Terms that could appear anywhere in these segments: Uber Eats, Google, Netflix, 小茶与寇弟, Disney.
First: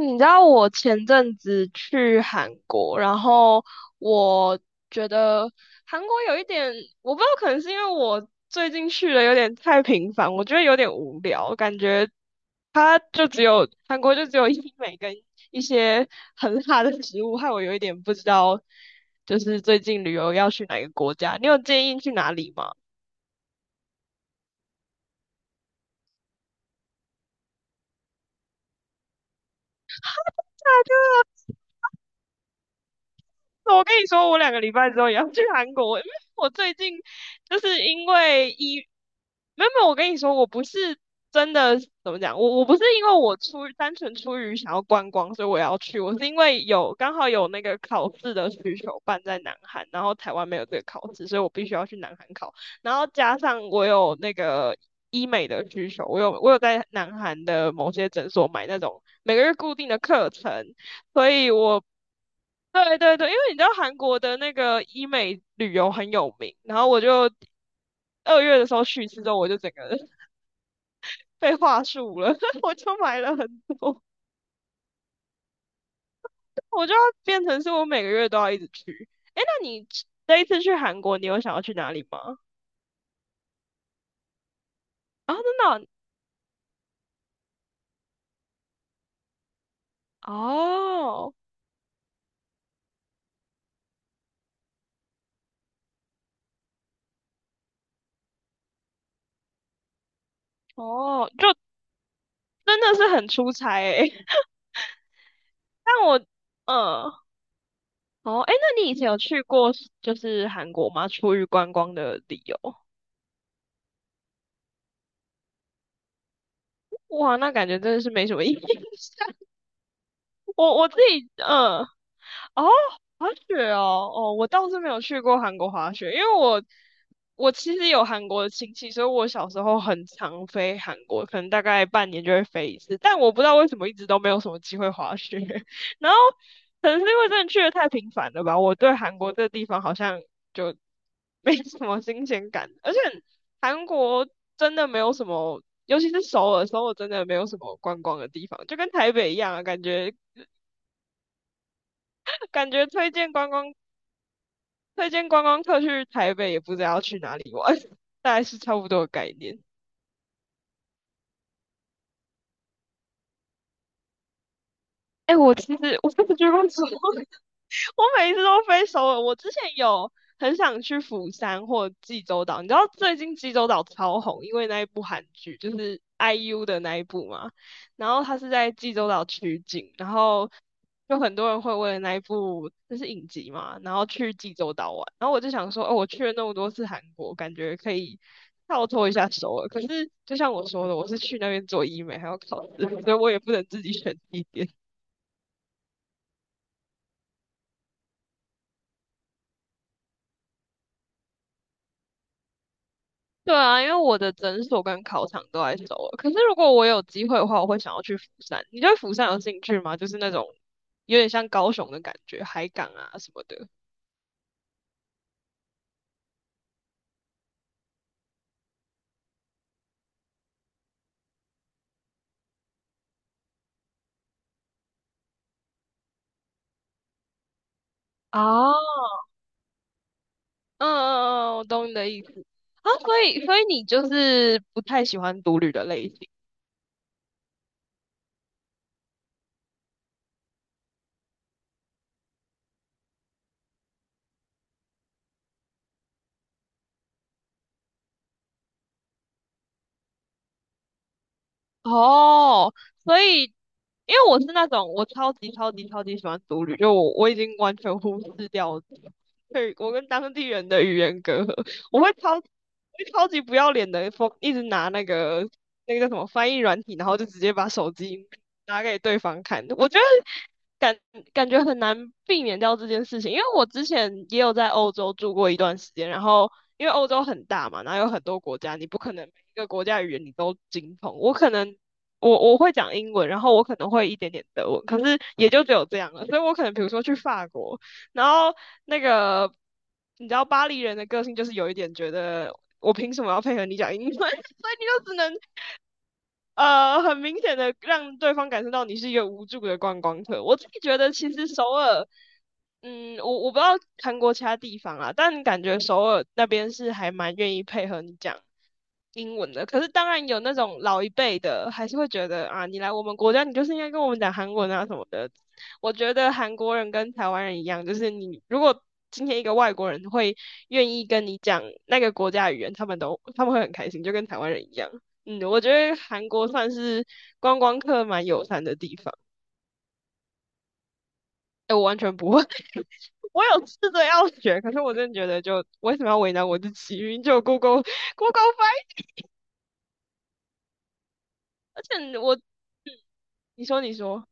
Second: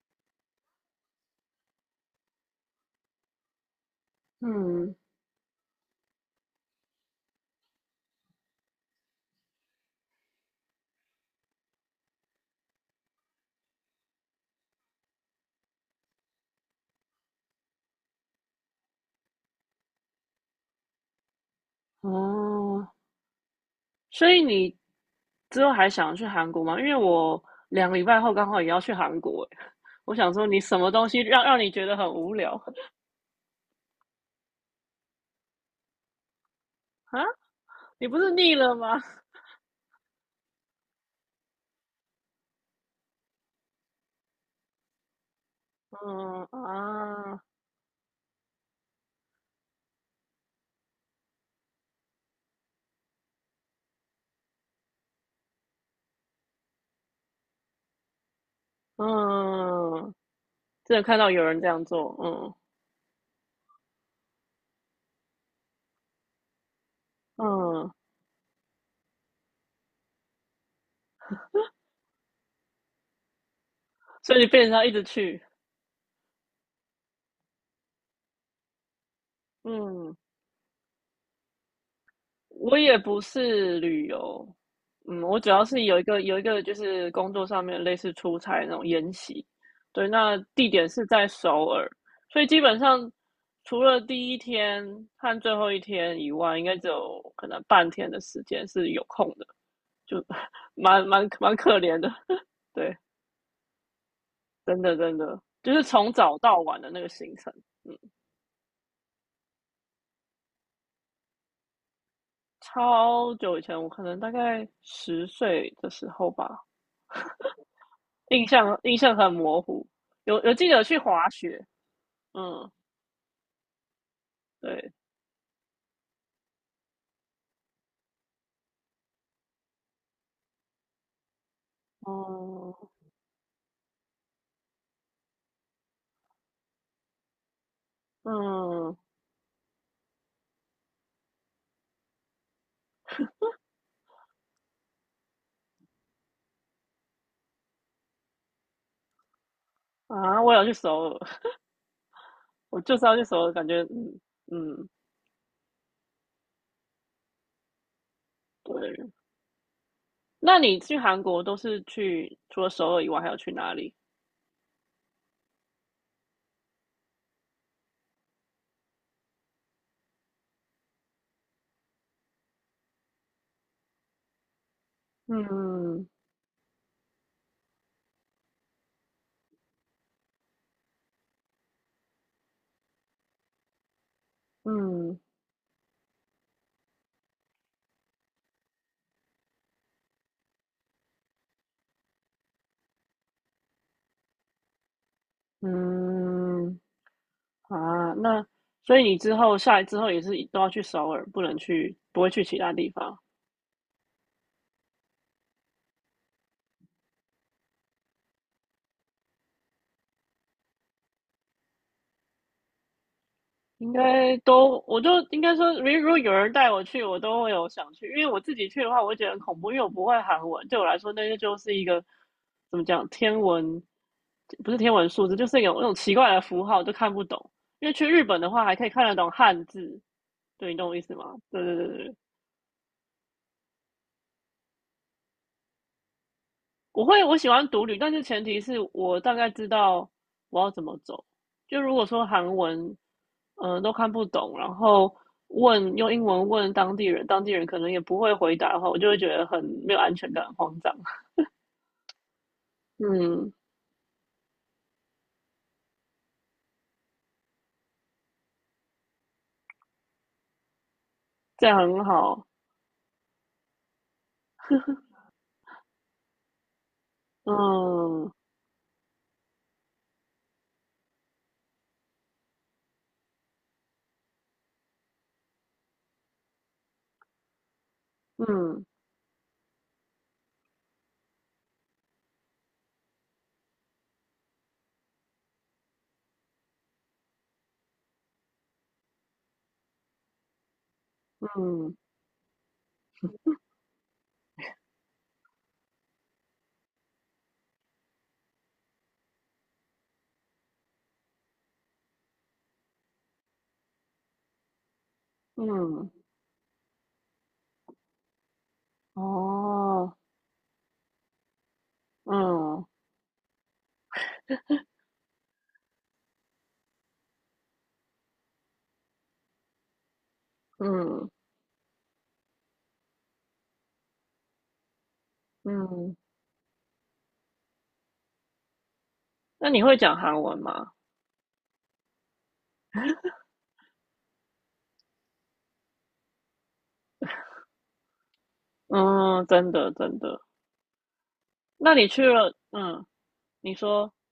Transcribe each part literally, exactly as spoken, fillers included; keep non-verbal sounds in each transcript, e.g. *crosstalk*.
你知道我前阵子去韩国，然后我嗯，觉得韩国有一点，我不知道，可能是因为我最近去的有点太频繁，我觉得有点无聊，感觉它就只有韩国就只有医美跟一些很辣的食物，害我有一点不知道，就是最近旅游要去哪个国家，你有建议去哪里吗？哦，所以你之后还想去韩国吗？因为我两个礼拜后刚好也要去韩国欸，我想说你什么东西让让你觉得很无聊我跟你说，我两个礼拜之后也要去韩国，因为我最近啊？就是因你不是为腻了医，吗？没有没有，我跟你说，我不是真的怎么讲，我我不是因为我出于单纯出于想要观光，所以我要去，我是因嗯为有刚好啊，有那个考试的需求办在南韩，然后台湾没有这个考试，所以我必须要去南韩考，然后加上我有那个医美的需求，我有我有在南韩的某些诊所买那种每个月固定的嗯，课程。真的看所到有以人这我样做，嗯对对对，因为你知道韩国的那个医美旅游很有名，然后我就嗯，二月的时候去一次之后，我就整个人 *laughs* 被话术了，*laughs* 我就买了很多，所以你变成要一直去，我就要变成是我每个月都要一直去。诶，那你嗯。这一次去韩国，你有想要去哪里吗？我也不是旅游，嗯，啊，我真主要是的有一个有一个就是工作上面类似出差那种研习，对，哦，那地点是在哦首尔，所以基本上除了第一天和最后一天以外，应该只有可能半天的时间是有空的，就 *laughs* 蛮蛮哦就蛮可怜的，*laughs* 真的对，是很出差诶。*laughs* 真的真的就是但从我，早到晚的那个嗯，行程，嗯，哦，诶，那你以前有去过就是韩国吗？出于观光的理由？超久以前，我可能大概十岁的时候吧，哇，那感觉真的是没什么印意义。象印象很模糊，有有记得我有我自去滑己，雪，嗯，哦，嗯，滑雪哦，哦，我倒是没对，有去过韩国滑雪，因为我我其实有韩国的亲戚，所以我小时候很常飞韩国，可能大概半年就会飞哦，一次，但我不知道为什么一直都没有什么机会滑雪，*laughs* 然后可能是因为真的去的太频繁了吧，我对嗯韩国这个地方好像就没什么新鲜感，而且韩国真的没有什么。尤其是首尔，首尔真的没有什么观光的地方，就跟台北一样啊，感觉啊，我有去首尔，*laughs* 感我觉就知推道去荐首观尔，感光觉嗯嗯，推荐观光客去台北，也不知道要去哪里玩，*laughs* 大概是差不多的对。概念。那你去韩国都是去除了首尔以外，还要去哪里？哎、我其实我真的觉得分手 *laughs* 我每一次都飞首尔。我之前有很想去釜山或济州岛，你知道最近济州岛超红，因为那一部韩剧就是 嗯 I U 的那一部嘛。然后他是在济州岛取景，然后就很多人会为了那一部就是影集嘛，然后去济州岛玩。嗯然后我就想说，哦，我去了那么多次韩国，感觉可以跳脱一下首尔。可是就像我说的，我是去那边做医美还要考试，所以我也不能自己选地点。嗯啊，那所以你之后下来之后也是都要去首尔，不能去不会去其他地方。对啊，因为我的诊所跟考场都在首尔。可是如果我有机会的话，我会想要去釜山。你对釜山有兴趣吗？就是那种有点像高雄的感觉，海港啊什么的。应该都，我就应该说，如如果有人带我去，我都会有想去，因为我自己去的话，我会觉得很恐怖，因为我不会韩文，对我来说，那个就是一个怎么讲，天文不是天文数字，就是有那种奇怪的符号，都看不懂。因为去日本的话，还可以哦，看得懂汉字，对，你懂我意思吗？嗯嗯嗯，对我对对懂你的对，意思。啊，所以所以你就是不太喜欢独旅的类型。我会我喜欢独旅，但是前提是我大概知道我要怎么走。就如果说韩文，嗯、都看不懂，然后问用英文问当地人，当地人可能也不会回答的话，我就会觉得很没有安全感，很慌张。*laughs* 哦，所以嗯，因为我是那种我超级超级超级喜欢独旅，就我我已经完全忽视掉对我跟当地人的语言隔阂，这样我很会超我好。会超级不要脸的，一直拿那个那个叫什么翻译软体，然后就直接把手机嗯拿给对方看。我觉得感感觉很难避免掉这件事情，因为我之前也有在欧洲住过一段时间，然后因为欧洲很大嘛，然后有很多国家，嗯你不可能每一个国家语言你都精通。我可能我我会讲英文，然后我可能会一点点德文，可是也就只有这样了。所以我可能比如说去法国，然后那个你知道巴黎人的个性就是有一嗯点觉得我凭什么要配合你讲英文，*laughs* 所以你就只能呃，很明显的让对方感受到你是一个无助的观光客。我自己觉得，其实首尔，嗯，我我不知道韩国其他地方啊，但感觉首嗯，尔那边是还蛮愿意配合你讲英文的，可是当哦，然有那种老一辈的，还是会觉得啊，你嗯来我们国家，你就是应该跟我们讲韩文啊什么的。我觉得韩国人跟台湾人一样，就是你如果今天一个外国人会愿意跟嗯你讲那个国家语言，他们都他们会很开心，就跟台湾人一样。嗯，我觉得嗯，韩国算是观光客蛮友善的地方。那你会讲韩文吗？*laughs* 哎，我完全不会，*laughs* 我有试着要学，可是我真的觉得就为什么要为难我自己？明明就有 Google Google 翻译，嗯，真的真的。而那你且去我，嗯了，嗯，你你说你说。说。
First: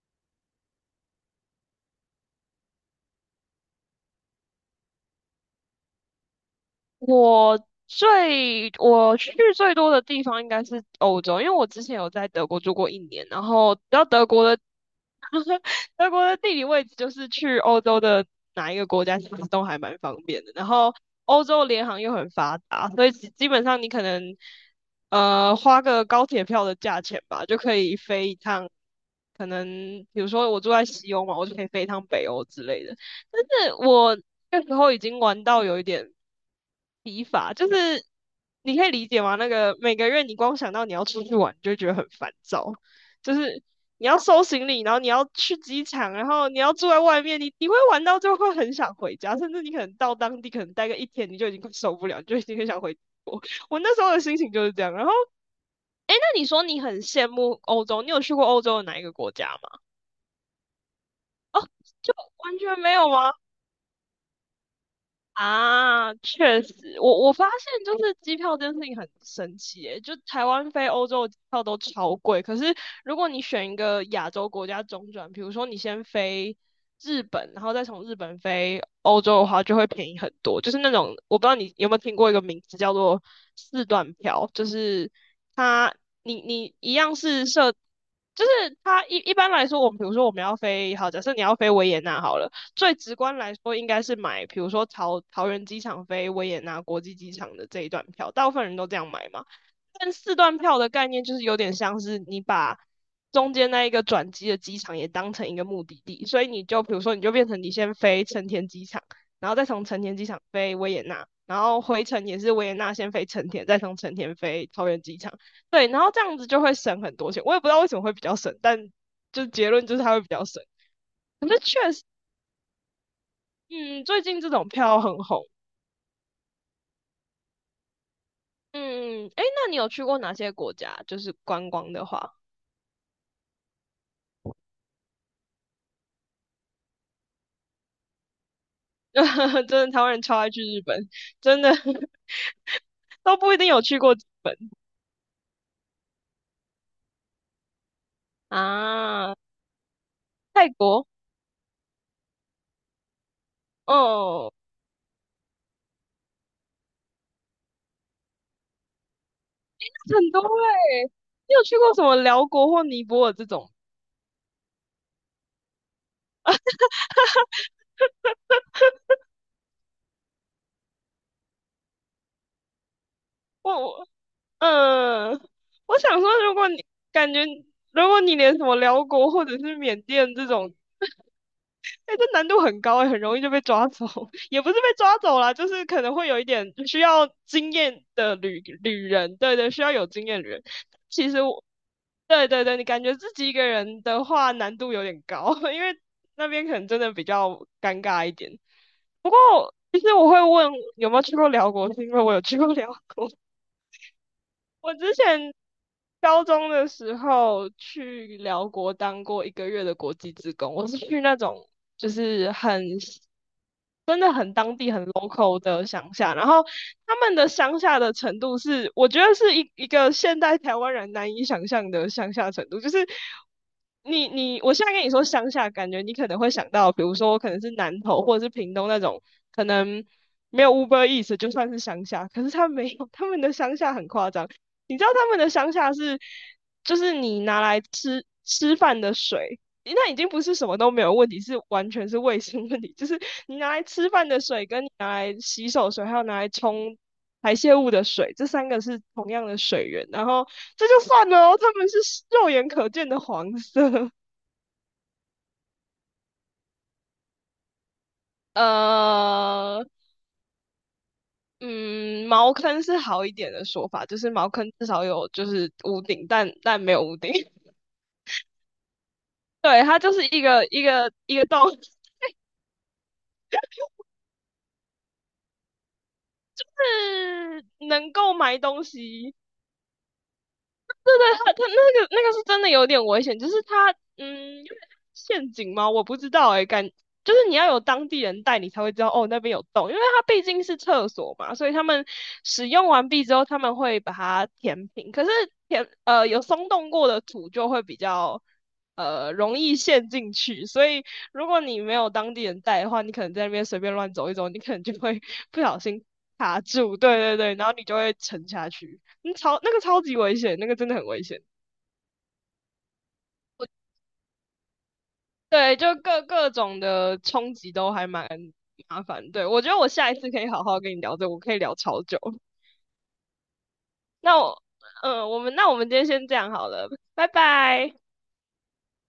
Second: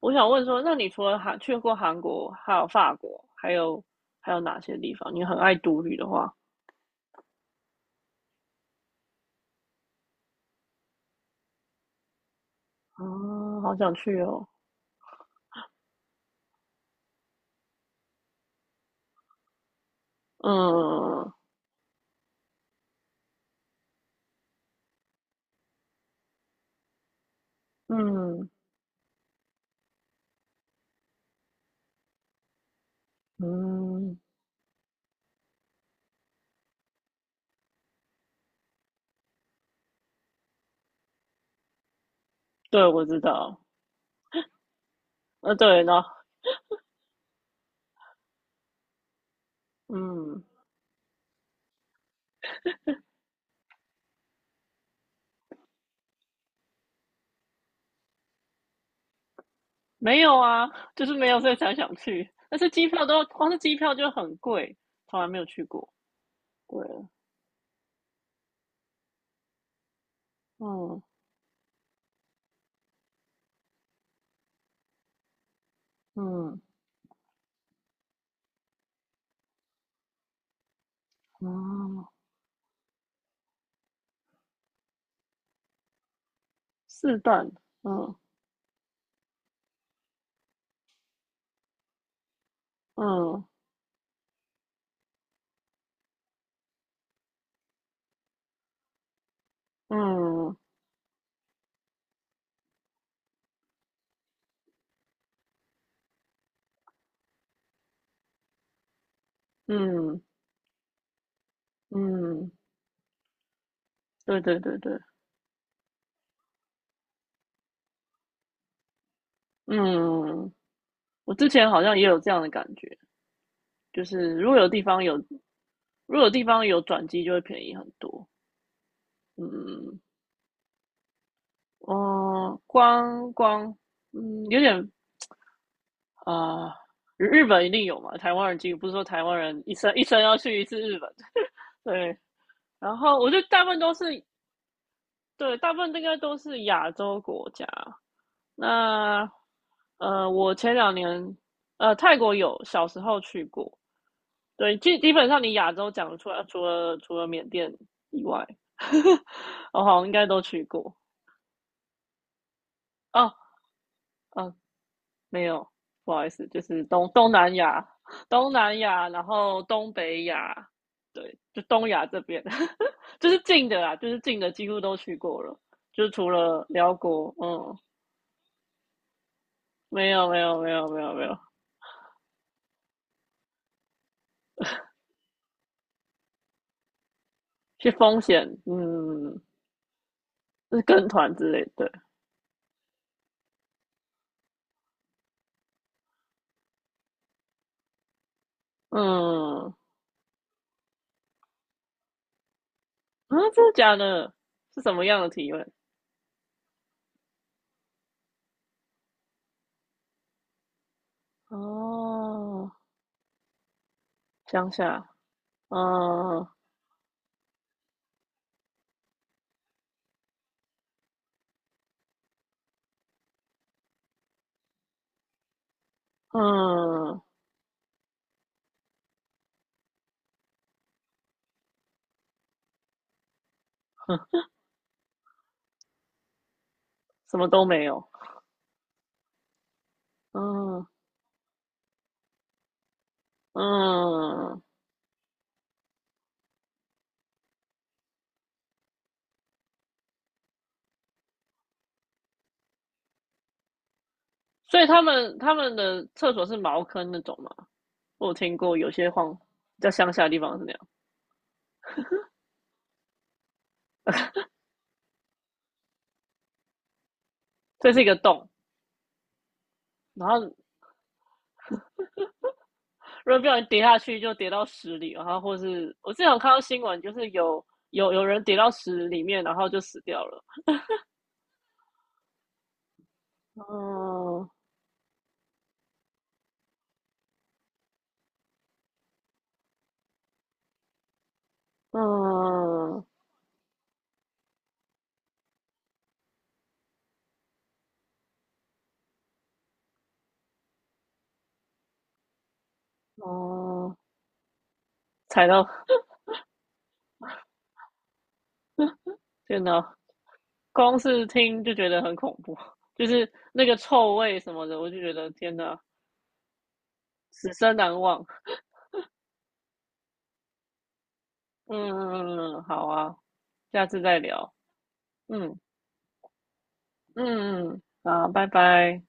我想问说，那你除了韩去过韩国，还有法国，还有还有哪些地方？你很爱独旅的话，我最我去最多的地方应该是欧洲，因为我之前有在德国住过一啊，年，然好后想然后去德国哦。的德国的地理位置就是去欧洲的哪一个国家其实都还蛮方便的，然后嗯欧洲联航又很发达，所以基基本上你可能呃花个高铁票的价钱吧，就可以飞一嗯趟。可能比如说我住在西欧嘛，我就可以飞一趟北欧之类的。但是嗯，我那时候已经玩到有一点疲乏，就是你可以理解吗？那个每个月你光想到你要出去玩，你就会觉得很烦躁，对，我知就道。是你要收行李，然后你要呃，去对，机然后场，然后你要住在外面，你你会玩到最后会很想回家，甚至你可能到当嗯，地可能待个一天，你就已经快受不了，你就已经很想回国。*laughs* 我那时候的心情就是这样。然后，那你说你很羡慕欧洲，你有去过欧洲的哪一个国家吗？没有啊，就是没有，所以才想就去。但完是全机没票有都吗？光是机票就很贵，从来没有去过。啊，确对，实，我我发现就是机票这件事情很神奇耶，就台湾飞嗯欧洲的机票都超贵，可是如果你选一个亚洲国家中转，比如说你先飞嗯日本，然后再从日本飞欧洲的话，就会便宜很多。就是那种我不知道你有没有啊，听过一个名字叫做四段票，就是它你你一样四是段，设，嗯就是它一一般来说，我们比如说我们要飞，好，假设你要飞维也纳好了。最直观嗯来说，应该是买，比如说桃桃园机场飞维也纳国际机场的这一段票，大部分人都这样买嘛。但四嗯段票的概念就是有点像是你把中间那一个转机的机场也当成一个目的地，所以你就比如说你就变成你先飞成田机场，然后再从成田嗯机场飞维也纳，然后回程也嗯，是维也纳先飞成田，再从成田对对飞对桃对。园机场。对，然后这样子就会省很多钱。我也不知道为什么会比较省，但就结论就是它会比较嗯，省。我之可是前好确像实。也有这样的感觉，就嗯，最是近这如果有种地票方有，很红。如果有地方有转机，就会便宜很多。嗯，诶，那你有嗯，去过哪些国家？就是观光的话，哦，光光，嗯，有点啊、呃日本一定有嘛，台湾人几乎不是说台湾人 *laughs* 一真的生一台湾生人要超爱去去一次日日本，本，*laughs* 真的 *laughs* 对。然后我都觉得不一大定部分有都去是过日本对，大部分应该都是亚洲国家。那啊。呃，我泰前两国，年呃泰国有小时候去过，哦，对，基基本上你亚洲讲得出来，除了除了缅甸以外，*laughs* 我好像应该很多都去过。诶，你有去过什么辽国或尼泊哦，尔这种？嗯，没有，不好意思，就是东东南亚、东南亚，然后东北亚，对，就东亚这边，*laughs* 就是近我，的啦，就我是近的几乎都去嗯，过了，我就是想除说，如了果你辽感国，觉，嗯，如果你连什么辽国或者是缅没有，甸没这有，没种有，没有，没有，哎、这难度很高哎、很容易就被抓走，*laughs* 也不是被抓走啦，就是可能会有一点需要经去验风的险，旅旅人，嗯，对对，需要有经验旅人。是跟其团实之我，类的，对对对，你感觉自己一个人的话难度有点高，*laughs* 因为那边可能真的比较尴尬一点。不过，嗯，其实我会问有没有去过辽国，是因为我有去过辽国。啊，真的假的？是什我么之样的体前验？高中的时候去辽国当过一个月的国际职工，我是去那种就是哦，很真的很乡当地很 下，local 的乡下，然嗯后他们的乡下的程度是，我觉得是一一个现代台湾人难以想象的乡下程度，就是你你我现在跟你说乡下，感觉你可能会想到，比如嗯，说我可能是南投或者是屏东那种，可能没有 Uber Eats 就算是乡下，可是他没有，他们的乡下很夸张，你知道他们的乡下是，就是什你么拿都来没有，吃吃饭的水，那已经不是什么嗯都没有问题，是完全是卫生问题。*laughs* 就是你拿来吃饭的嗯，水，跟你拿来洗手水，还有拿来冲排泄物的水，这三个是同样的水源。然后这就算了哦，他们是肉眼可见的黄色。所以他们他们的厕所是茅坑那种嘛？我有 *laughs* 听过有些荒比呃，较乡下的地方是那样，嗯，茅坑是好一点的说法，就是茅坑至少有就是屋顶，但但没有屋顶。*laughs* 这是一个洞，对，它就是然一后个一个一个洞，如果不小心跌下去就跌到屎里，然后或是我之前有看到新闻，就是有是能有有够人跌买到东屎里西，面，然后就死掉了，对，他他那个那个是真的有点危险，就是他嗯嗯，有点陷阱吗？我不知道哎、欸感就是你要有当地人带你才会知道哦，那边有洞，因为它毕竟是厕所嘛，所以他们使用嗯完毕之后，他们会把它填平。可是填呃有松动过的土就会比较呃容易陷进去，所以如果你没有当地人带的话，你可能在那边随便哦，乱走一走，你可能就会踩不到小心卡住，对对对，然后你就会沉下去。嗯超天那个哪，超级危险，那个真的光很危是险。听就觉得很恐怖，就是那个臭味什么的，我就觉得天对，哪，就各各种的此冲击生都难还忘。蛮麻烦。对，我觉得我下一次可以好好跟你聊这个我可以聊超久。嗯，好啊，下次再那聊。我，嗯、我们嗯那我们今天先这样好了，拜嗯嗯，拜。好，拜拜。